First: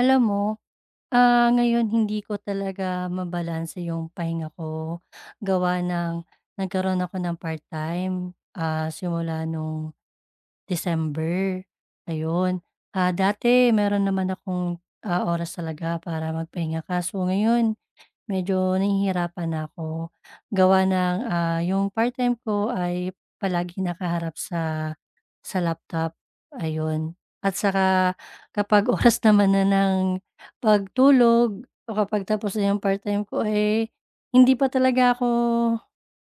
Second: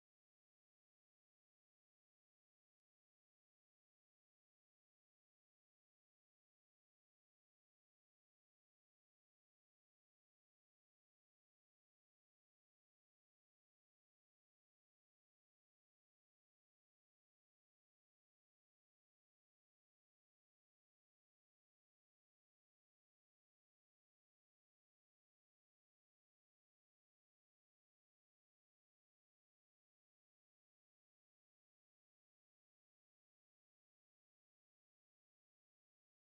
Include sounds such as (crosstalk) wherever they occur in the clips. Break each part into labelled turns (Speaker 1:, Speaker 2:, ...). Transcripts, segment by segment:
Speaker 1: Alam mo, ngayon hindi ko talaga mabalanse yung pahinga ko. Gawa ng nagkaroon ako ng part-time, simula nung December, ayun. Ah, dati meron naman akong, oras talaga para magpahinga kaso ngayon medyo nahihirapan na ako gawa ng, yung part-time ko ay palagi nakaharap sa laptop, ayun. At saka kapag (laughs) oras naman na ng pagtulog o kapag tapos na yung part-time ko, eh, hindi pa talaga ako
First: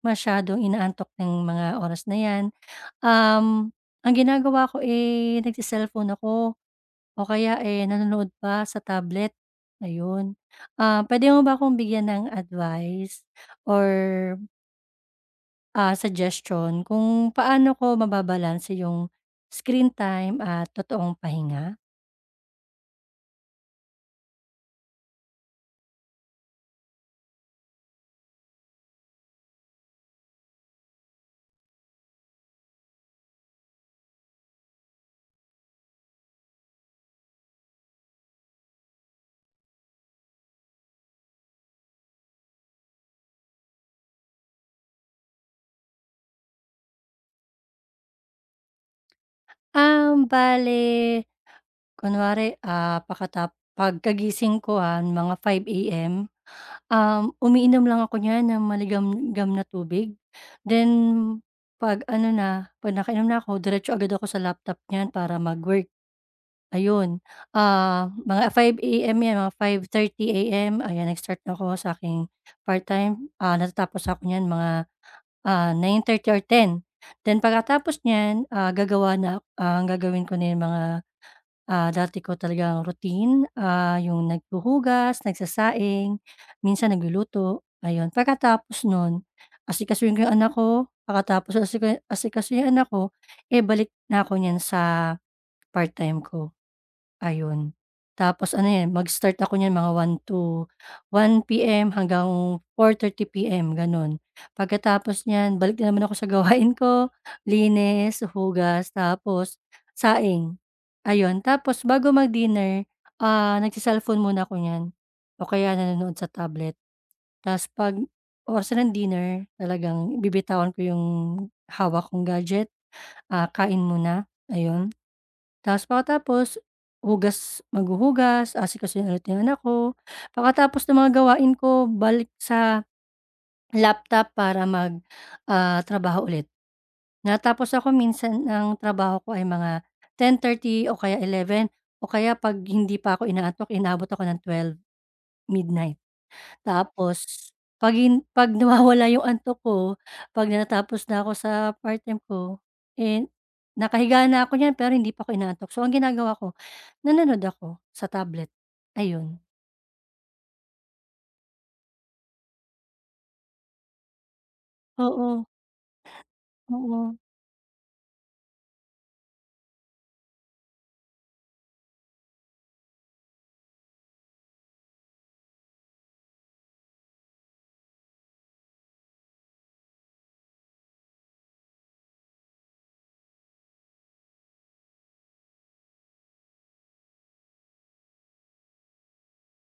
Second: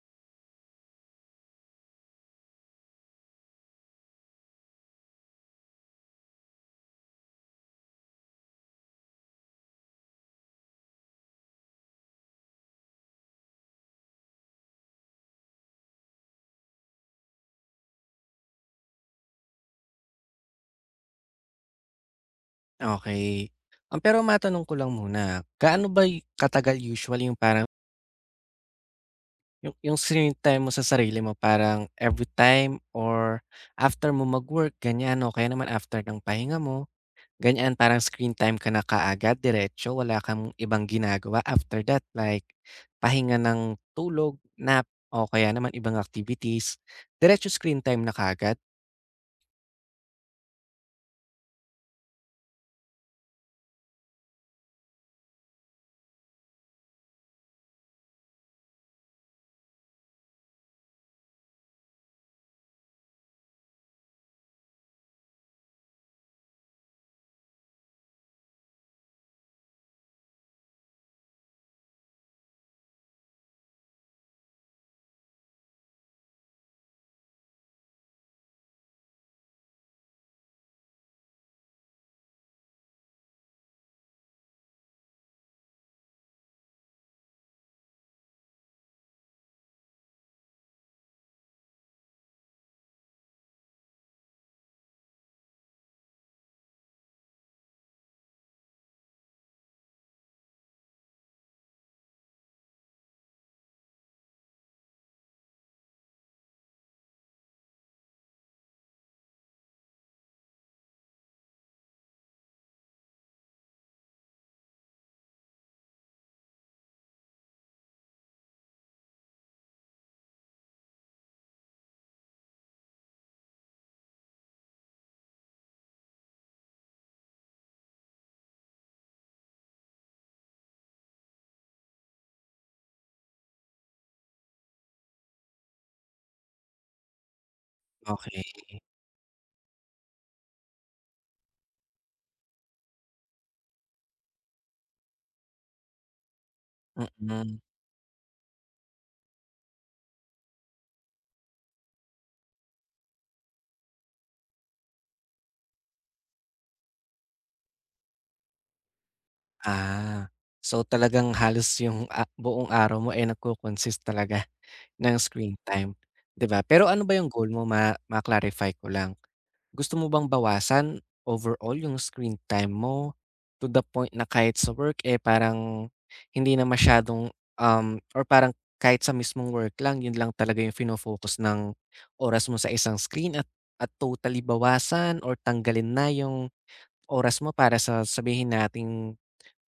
Speaker 1: masyadong inaantok ng mga oras na 'yan. Um, ang ginagawa ko, eh, nagse ako o kaya, eh, nanonood pa sa tablet, ayun. Ah, pwede mo ba akong bigyan ng advice or, suggestion kung paano ko mababalanse yung screen time at totoong pahinga?
Speaker 2: Okay. Pero matanong ko lang muna, gaano ba katagal usually yung parang yung screen time mo sa sarili mo parang every time or after mo mag-work ganyan o kaya naman after ng pahinga mo, ganyan parang screen time ka na kaagad diretso wala kang ibang ginagawa after that like pahinga ng tulog, nap o kaya naman ibang activities, diretso screen time na kaagad?
Speaker 1: Bale kunwari, ah, pakatap pagkagising ko, mga 5:00 AM. Umiinom lang ako niyan ng maligamgam na tubig. Then 'pag ano na, 'pag nakainom na ako diretso agad ako sa laptop niyan para mag-work. Ayun, mga 5:00 AM 'yan, mga 5:30 AM ayan nag-start na ako sa aking part-time. Ah, natatapos ako niyan mga, 9:30 or 10. Then pagkatapos niyan, ang gagawin ko na yung mga. Ah, dati ko talagang routine, yung naghuhugas, nagsasaing, minsan nagluluto, ayun. Pagkatapos nun, asikasuhin ko yung anak ko, pagkatapos asikasuhin yung anak ko, eh, balik na ako niyan sa part-time ko. Ayun. Tapos ano 'yan, mag-start ako niyan mga one to 1 PM hanggang 4:30 PM, gano'n. Pagkatapos niyan, balik na naman ako sa (laughs) gawain ko, linis, hugas, tapos saing, ayun. Tapos bago mag-dinner, nagse-cellphone muna ako niyan o kaya nanonood sa tablet. Tapos 'pag oras na ng dinner, talagang bibitawan ko yung hawak kong gadget, kain muna, ayun. Tapos pagkatapos, maghuhugas, aasikaso yung rutinan ko. Pagkatapos ng mga gawain ko, balik sa laptop para mag, trabaho ulit. Natapos ako minsan
Speaker 2: Okay.
Speaker 1: ng trabaho ko ay mga 10:30 o kaya 11 o kaya 'pag hindi pa ako inaantok inaabot ako ng 12 midnight. Tapos
Speaker 2: Mm.
Speaker 1: 'pag nawawala yung antok ko, 'pag natapos na ako sa part-time ko, eh, nakahiga na ako niyan pero hindi pa ako inaantok. So ang ginagawa ko nanonood ako sa tablet, ayun.
Speaker 2: Ah, so talagang halos yung buong araw mo, ay nagco-consist talaga ng
Speaker 1: Oo,
Speaker 2: screen time, 'di ba? Pero ano ba
Speaker 1: oo.
Speaker 2: yung goal mo ma-clarify ko lang. Gusto mo bang bawasan overall yung screen time mo to the point na kahit sa work, eh, parang hindi na masyadong, um, or parang kahit sa mismong work lang, yun lang talaga yung fino-focus ng oras mo sa isang screen at totally bawasan or tanggalin na yung oras mo para sa sabihin nating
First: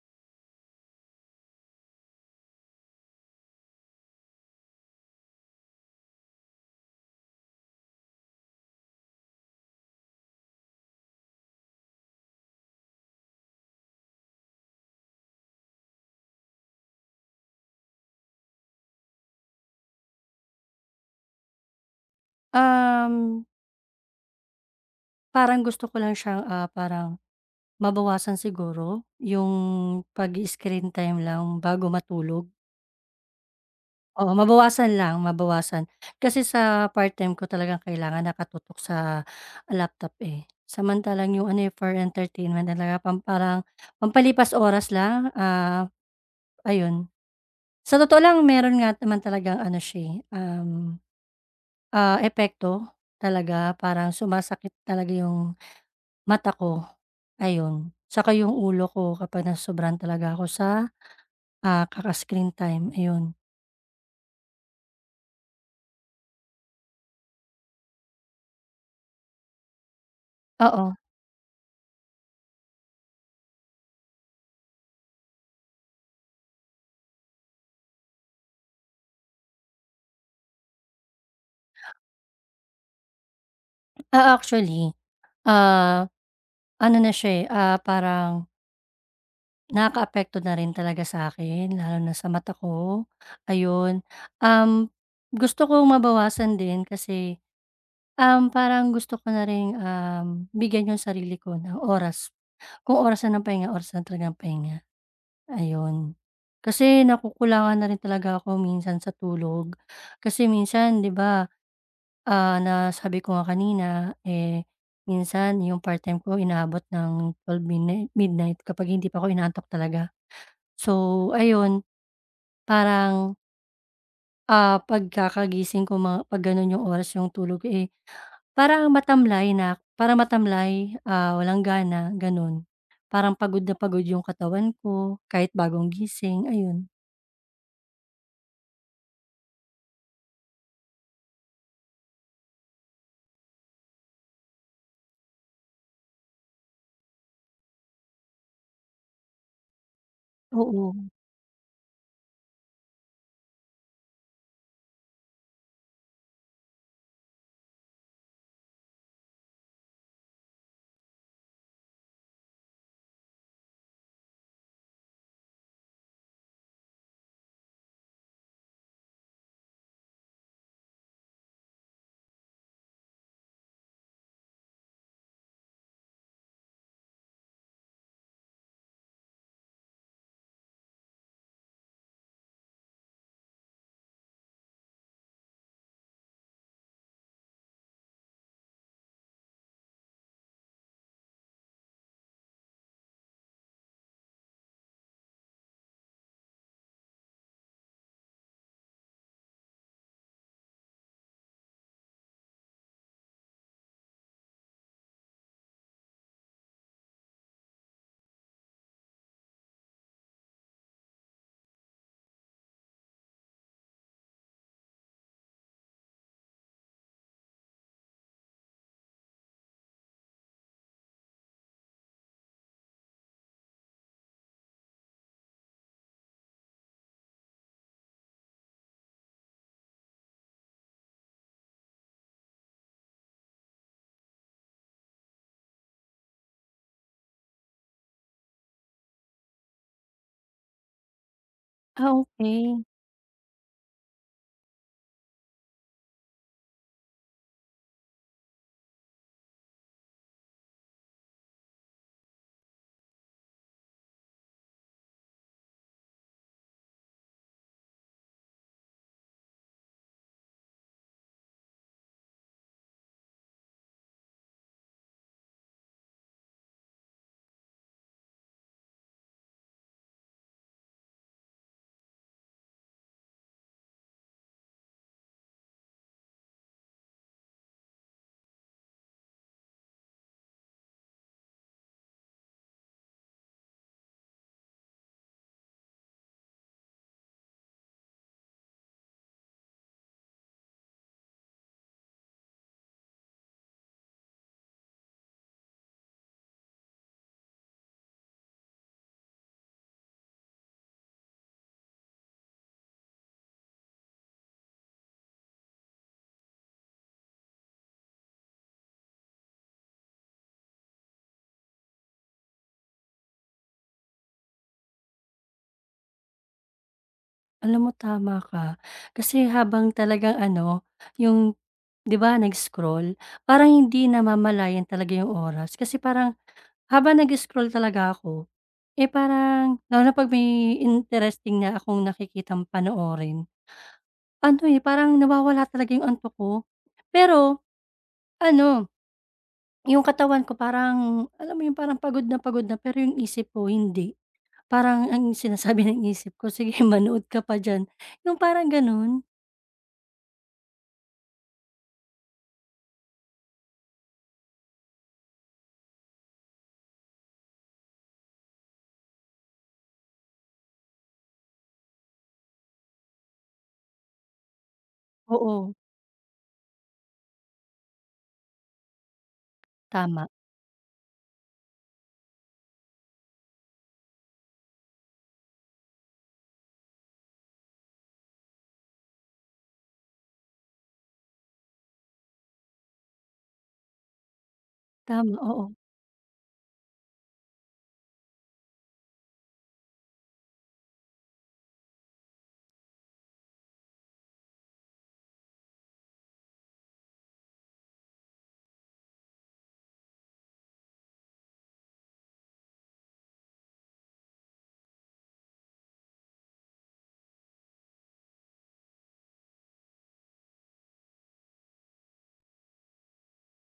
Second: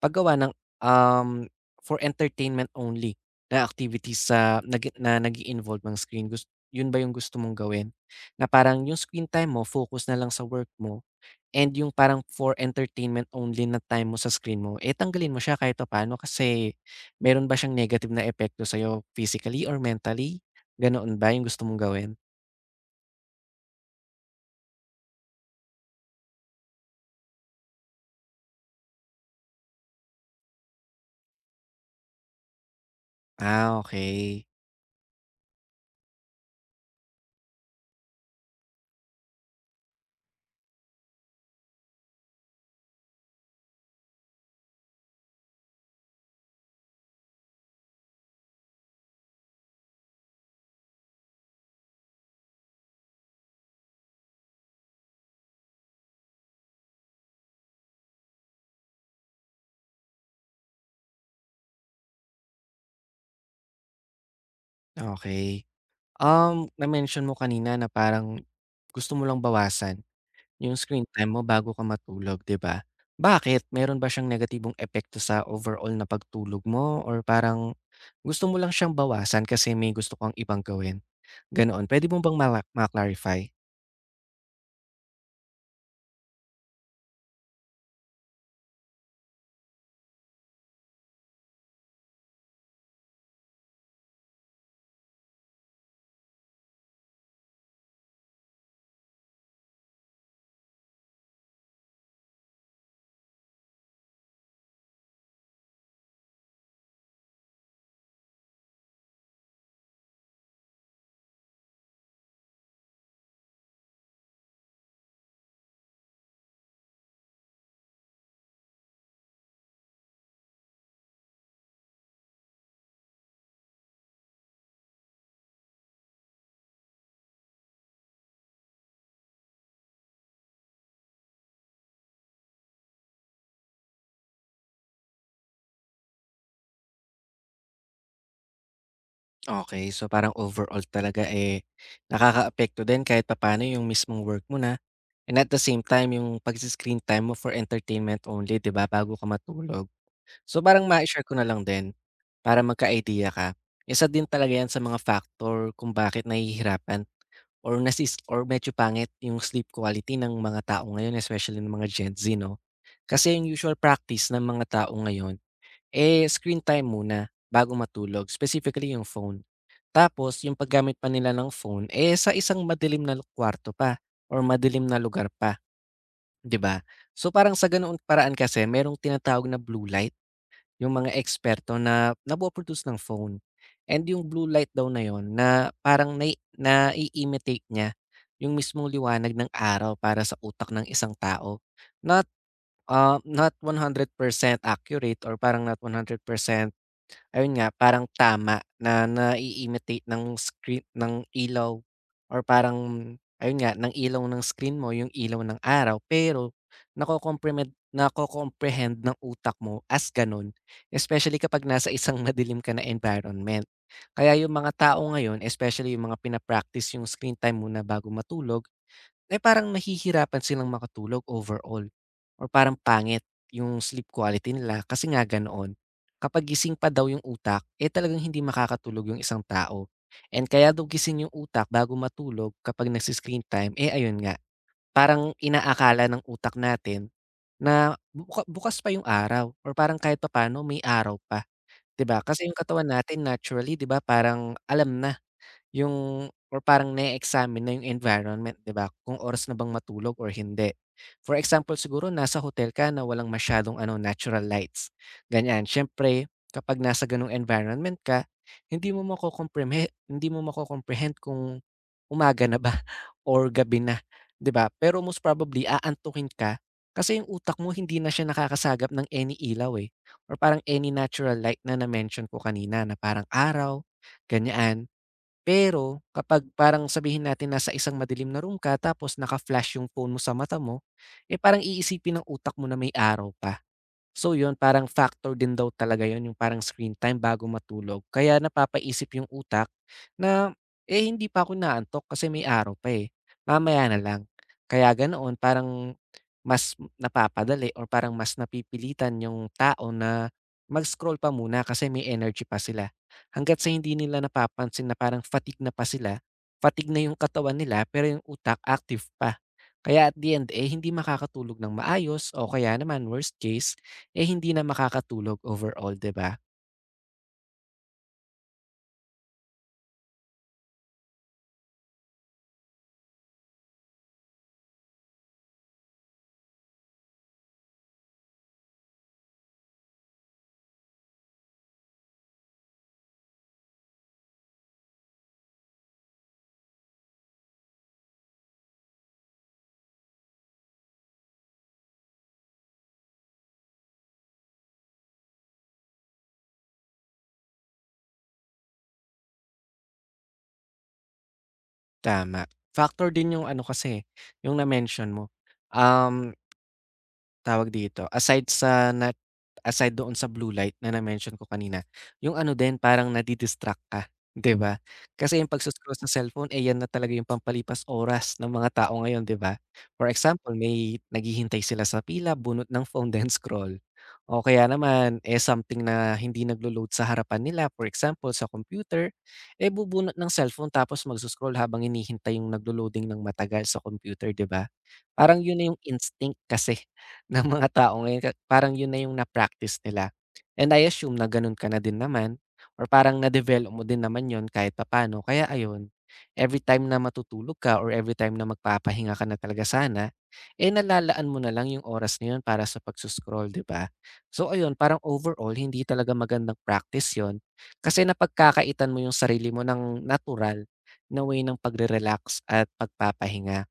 Speaker 2: paggawa ng, um, for entertainment only na activities sa nag-i-involve ang screen. Gusto yun ba yung gusto mong gawin? Na parang yung screen time mo focus na lang sa work mo and yung parang for entertainment only na time mo sa screen mo, eh, tanggalin mo siya kahit pa paano kasi meron ba siyang negative na epekto sa'yo physically or mentally? Ganoon ba yung gusto mong gawin?
Speaker 1: Um, Parang gusto ko lang siyang, parang mabawasan siguro yung pag-i-screen time lang bago matulog.
Speaker 2: Ah,
Speaker 1: Oo,
Speaker 2: okay,
Speaker 1: mabawasan lang, mabawasan. Kasi sa part-time ko talagang kailangan nakatutok sa laptop, eh. Samantalang yung ano, eh, for entertainment talaga parang pampalipas oras lang, ayun. Sa totoo lang meron nga naman talagang ano siya, eh, ah, epekto talaga parang sumasakit talaga yung mata ko, ayun. Tsaka yung ulo ko kapag nasobrahan talaga ako sa, kaka-screen time, ayun.
Speaker 2: okay. Na-mention mo kanina na parang gusto mo lang bawasan. Yung
Speaker 1: Oo,
Speaker 2: screen time mo bago ka matulog, 'di ba? Bakit, meron ba siyang negatibong epekto sa overall na pagtulog mo or parang gusto mo lang siyang bawasan kasi may gusto kang ibang gawin, ganoon? Pwede mo bang ma-clarify?
Speaker 1: actually, ah, ano na siya, eh, parang nakakaapekto na rin talaga sa akin, lalo na sa mata ko, ayun. Um, Gusto kong mabawasan din kasi, parang gusto ko na ring, bigyan yung sarili ko ng oras, kung oras na ng pahinga, oras na talaga ng pahinga. Ayun. Kasi nakukulangan na rin talaga ako minsan sa tulog. Kasi minsan 'di ba, nasabi ko nga kanina, eh, minsan yung part-time ko inaabot ng 12 midnight kapag hindi pa ako inaantok talaga. So ayun, parang, pagkakagising ko mga 'pag gano'n yung oras yung tulog, eh, parang matamlay na parang matamlay, walang gana, gano'n. Parang pagod na pagod yung katawan ko kahit bagong gising, ayun.
Speaker 2: Okey, so parang overall talaga, eh, nakakaapekto din kahit papaano yung mismong work mo na and at the same time yung pagse-screen time mo for entertainment only, 'di ba, bago ka matulog. So, parang
Speaker 1: Oo.
Speaker 2: ma share ko na lang din para magka-idea ka. Isa din talaga 'yan sa mga factor kung bakit nahihirapan or medyo pangit yung sleep quality ng mga tao ngayon, especially ng mga Gen Z 'no. Kasi yung usual practice ng mga tao ngayon, eh, screen time muna bago matulog, specifically yung phone. Tapos yung paggamit pa nila ng phone, eh, sa isang madilim na kwarto pa or madilim na lugar pa, 'di ba? So, parang sa ganoong paraan kasi merong tinatawag na blue light. Yung mga eksperto na nagpo-produce ng phone and yung blue light daw na yun na parang nai na imitate niya yung mismong liwanag ng araw para sa utak ng isang tao. Not, not 100% accurate or parang not 100% ayun nga, parang tama na nai-imitate ng screen ng ilaw or parang ayun nga, ng ilaw ng screen mo yung ilaw ng araw. Pero nako-comprehend ng utak mo as gano'n, especially kapag nasa isang (laughs) madilim ka na environment. Kaya yung mga tao ngayon, especially yung mga pinapractice yung screen time muna bago matulog eh, parang nahihirapan silang makatulog overall or parang pangit yung sleep quality nila kasi nga ganoon. Kapag gising pa daw yung utak, eh talagang hindi makakatulog yung isang tao. And kaya daw gising yung utak bago matulog kapag nagsi-screen time, eh ayun nga, parang inaakala ng utak natin na bukas pa yung araw or parang kahit papaano may araw pa, 'di
Speaker 1: Ah,
Speaker 2: ba? Kasi yung
Speaker 1: okey.
Speaker 2: katawan natin naturally, 'di ba, parang alam na yung or parang na examine na yung environment, 'di ba? Kung oras na bang matulog or hindi. For example siguro nasa hotel ka na walang masyadong ano, natural lights, ganyan. Siyempre kapag nasa gano'ng environment ka, hindi mo mako-comprehend kung umaga na ba (laughs) or gabi na, 'di ba? Pero most probably aantukin ka kasi yung utak mo hindi na siya nakakasagap ng any ilaw, eh, or parang any natural light na na-mention ko kanina na parang araw, ganyan. Pero kapag parang sabihin natin nasa isang madilim na room ka tapos naka-flash yung phone mo sa mata mo, eh, parang iisipin ng utak mo na may araw pa. So yun, parang factor din daw talaga yun, yung parang screen time bago matulog. Kaya napapaisip yung utak na, eh hindi pa ako inaantok kasi may araw pa eh. Mamaya na lang. Kaya ganoon, parang mas napapadali or parang mas napipilitan yung tao na mag-scroll pa muna kasi may energy pa sila. Hanggat sa hindi nila napapansin na parang fatigue na pa sila, fatigue na yung katawan nila pero yung utak active pa. Kaya at the end eh, hindi makakatulog ng maayos o kaya naman worst case, eh, hindi na makakatulog overall, 'di ba?
Speaker 1: Alam mo tama ka. Kasi habang talagang ano, yung 'di ba nag-scroll, parang hindi namamalayan talaga yung oras. Kasi parang habang nag-scroll talaga ako, eh, parang lalo na 'pag may interesting na akong nakikitang panoorin, ano, eh, parang nawawala talaga yung antok ko. Pero ano, yung katawan ko parang alam mo yung parang pagod na, pero yung isip ko hindi. Parang ang sinasabi (laughs) ng isip ko, "Sige manood ka pa diyan." Yung parang gano'n.
Speaker 2: Tama. Factor din yung ano kasi, yung na-mention mo. Um Tawag dito, aside doon sa blue light na na-mention ko kanina, yung ano din parang nadi ka, (laughs) 'di ba? Kasi yung
Speaker 1: Oo,
Speaker 2: pagso-scroll sa cellphone, eh, yan na talaga yung pampalipas oras ng mga tao ngayon, 'di ba? For
Speaker 1: tama,
Speaker 2: example, may naghihintay sila sa pila, bunot ng phone (laughs) then scroll. O kaya naman, eh, something na hindi naglo-load sa harapan nila, for example, sa computer, eh, bubunot ng cellphone tapos magso-scroll habang hinihintay yung naglo-loading ng matagal sa computer, 'di ba?
Speaker 1: tama,
Speaker 2: Parang yun na
Speaker 1: oo,
Speaker 2: yung instinct kasi ng mga tao ngayon ka parang yun na yung na-practice nila. And I assume na ganun ka na din naman or parang na-develop mo din naman yun kahit papaano. Kaya ayun, every time na matutulog ka or every time na magpapahinga ka na talaga sana, eh nalalaan mo na lang yung oras na yun para sa pagsuscroll, di ba? So ayun, parang overall, hindi talaga magandang practice yon, kasi napagkakaitan mo yung sarili mo ng natural na way ng pagre-relax at pagpapahinga.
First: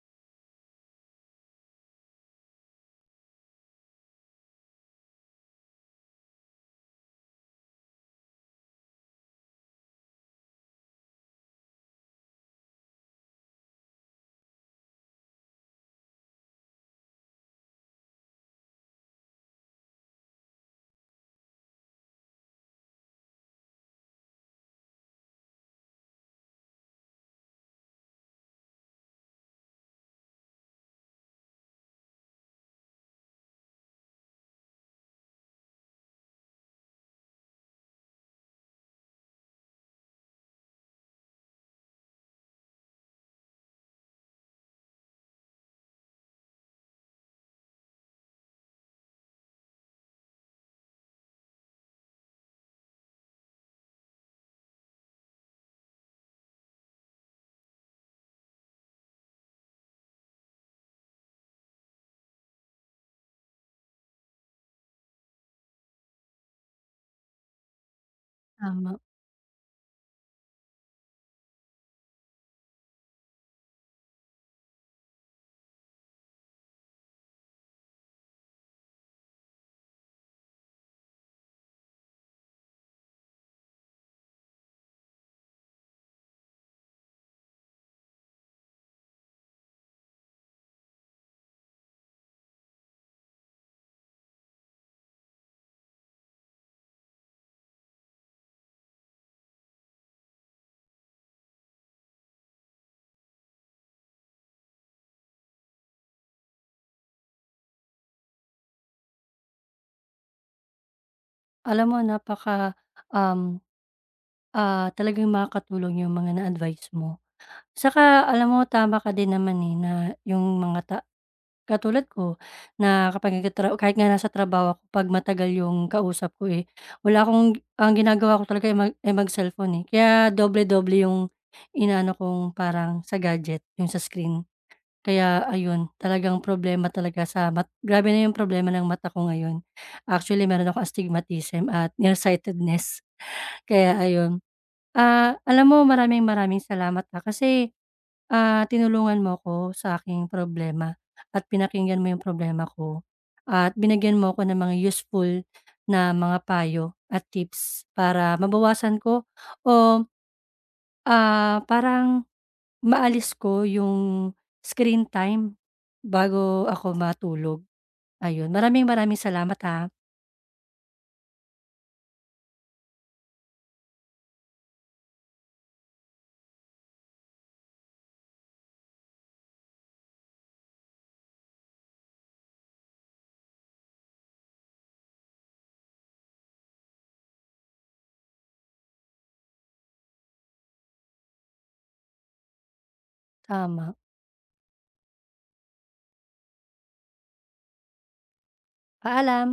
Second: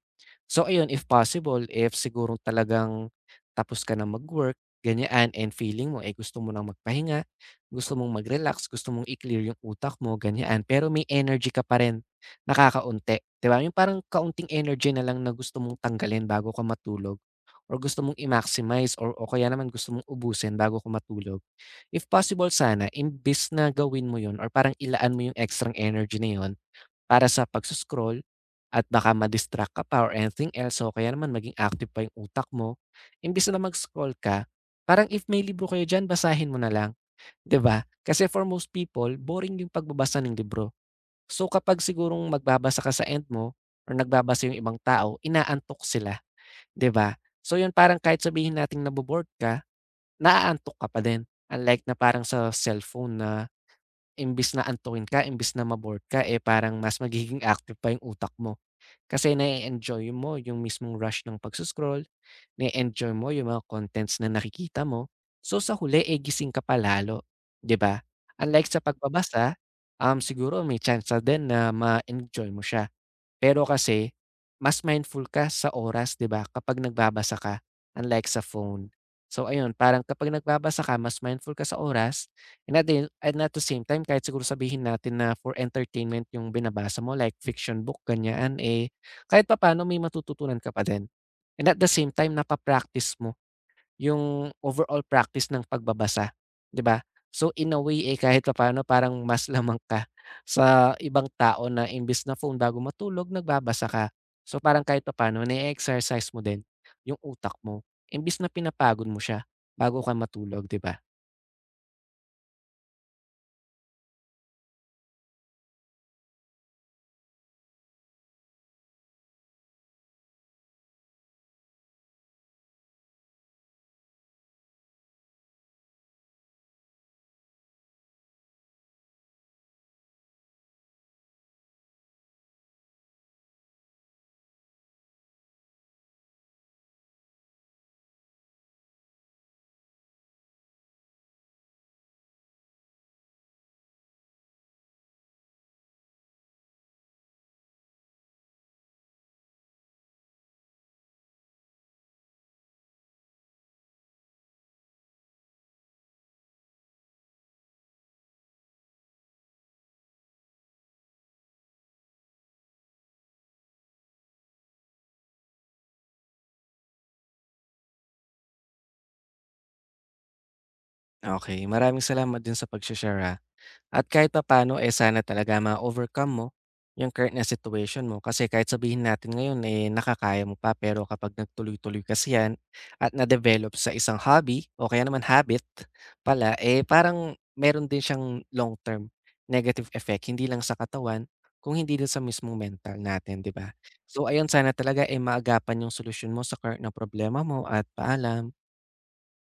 Speaker 2: So ayun, if possible, if siguro talagang tapos ka na mag-work, ganyan, and feeling mo, eh, gusto mo nang magpahinga, gusto mong mag-relax, gusto mong i-clear yung utak mo, ganyan, pero may energy ka pa rin, nakakaunti. 'Di ba? Yung parang kaunting energy na lang na gusto mong tanggalin bago ka matulog or gusto mong i-maximize or o kaya naman gusto mong ubusin bago ka matulog. If possible sana, imbis na gawin mo yun or parang ilaan mo yung extra energy na yun, para sa at baka ma-distract ka pa or anything else. So, kaya naman maging active pa yung utak mo. Imbis na mag-scroll ka, parang if may libro kayo diyan, basahin mo na lang, 'di ba? Kasi for most people, boring yung pagbabasa ng libro. So, kapag sigurong magbabasa ka sa end mo or nagbabasa yung ibang tao, inaantok sila, 'di ba? So, yun parang kahit sabihin natin nabo-bored ka, naaantok ka pa din. Unlike na parang sa cellphone na imbis na antukin ka, imbis na ma-bored ka, eh parang mas magiging active pa yung utak mo. Kasi na enjoy mo yung mismong rush ng pagsuscroll, scroll na enjoy mo yung mga contents na nakikita mo. So, sa huli, eh, gising ka pa 'di ba? Unlike sa
Speaker 1: tama.
Speaker 2: pagbabasa, siguro may tsansa din na ma-enjoy mo siya. Pero kasi mas mindful ka sa oras, 'di ba, kapag nagbabasa ka unlike sa phone. So ayun, parang kapag nagbabasa ka mas mindful ka sa oras and at the same time kahit siguro sabihin natin na for entertainment yung binabasa mo like fiction book, ganyan, eh, kahit pa paano, may matututunan ka pa din. And at the same time napa mo yung overall practice ng pagbabasa, 'di ba? So in a way, eh, kahit papaano parang mas (laughs) lamang ka sa ibang tao na imbis na phone bago matulog nagbabasa ka. So parang kahit papaano na-e-exercise mo din yung utak mo imbis na pinapagod mo siya bago ka matulog, 'di ba?
Speaker 1: Alam mo napaka, um, ah, talagang makakatulong yung mga na-advice mo. Saka alam mo tama ka din naman, eh, na yung mga ta katulad ko na kapag kahit nga nasa trabaho ako 'pag matagal yung kausap ko, eh, wala akong ang ginagawa ko talaga, eh, mag-cellphone, eh. Kaya doble-doble yung inaano kong parang sa gadget, yung sa screen. Kaya ayun, talagang problema talaga sa grabe na yung problema ng mata ko ngayon. Actually, meron akong astigmatism at nearsightedness. Kaya ayun. Ah, alam mo maraming maraming salamat, kasi, tinulungan mo ako sa aking problema at pinakinggan mo yung problema ko at binigyan mo ako ng mga useful na mga payo at tips para mabawasan ko o, parang maalis ko yung screen time bago ako matulog. Ayun, maraming maraming salamat, ha.
Speaker 2: Okay, maraming salamat din sa pagshe-share, ah. At kahit papaano, eh, sana talaga ma-overcome mo yung current na situation mo kasi kahit sabihin natin ngayon, eh, nakakaya mo pa pero kapag nagtuloy-tuloy kasi yan at na-develop sa isang hobby o kaya naman habit pala, eh, parang meron din siyang long-term negative effect hindi lang sa katawan kung hindi din sa mismong mental natin, 'di ba?
Speaker 1: Tama,
Speaker 2: So ayun, sana talaga, eh, maagapan yung solusyon mo sa current na problema mo at paalam.
Speaker 1: paalam.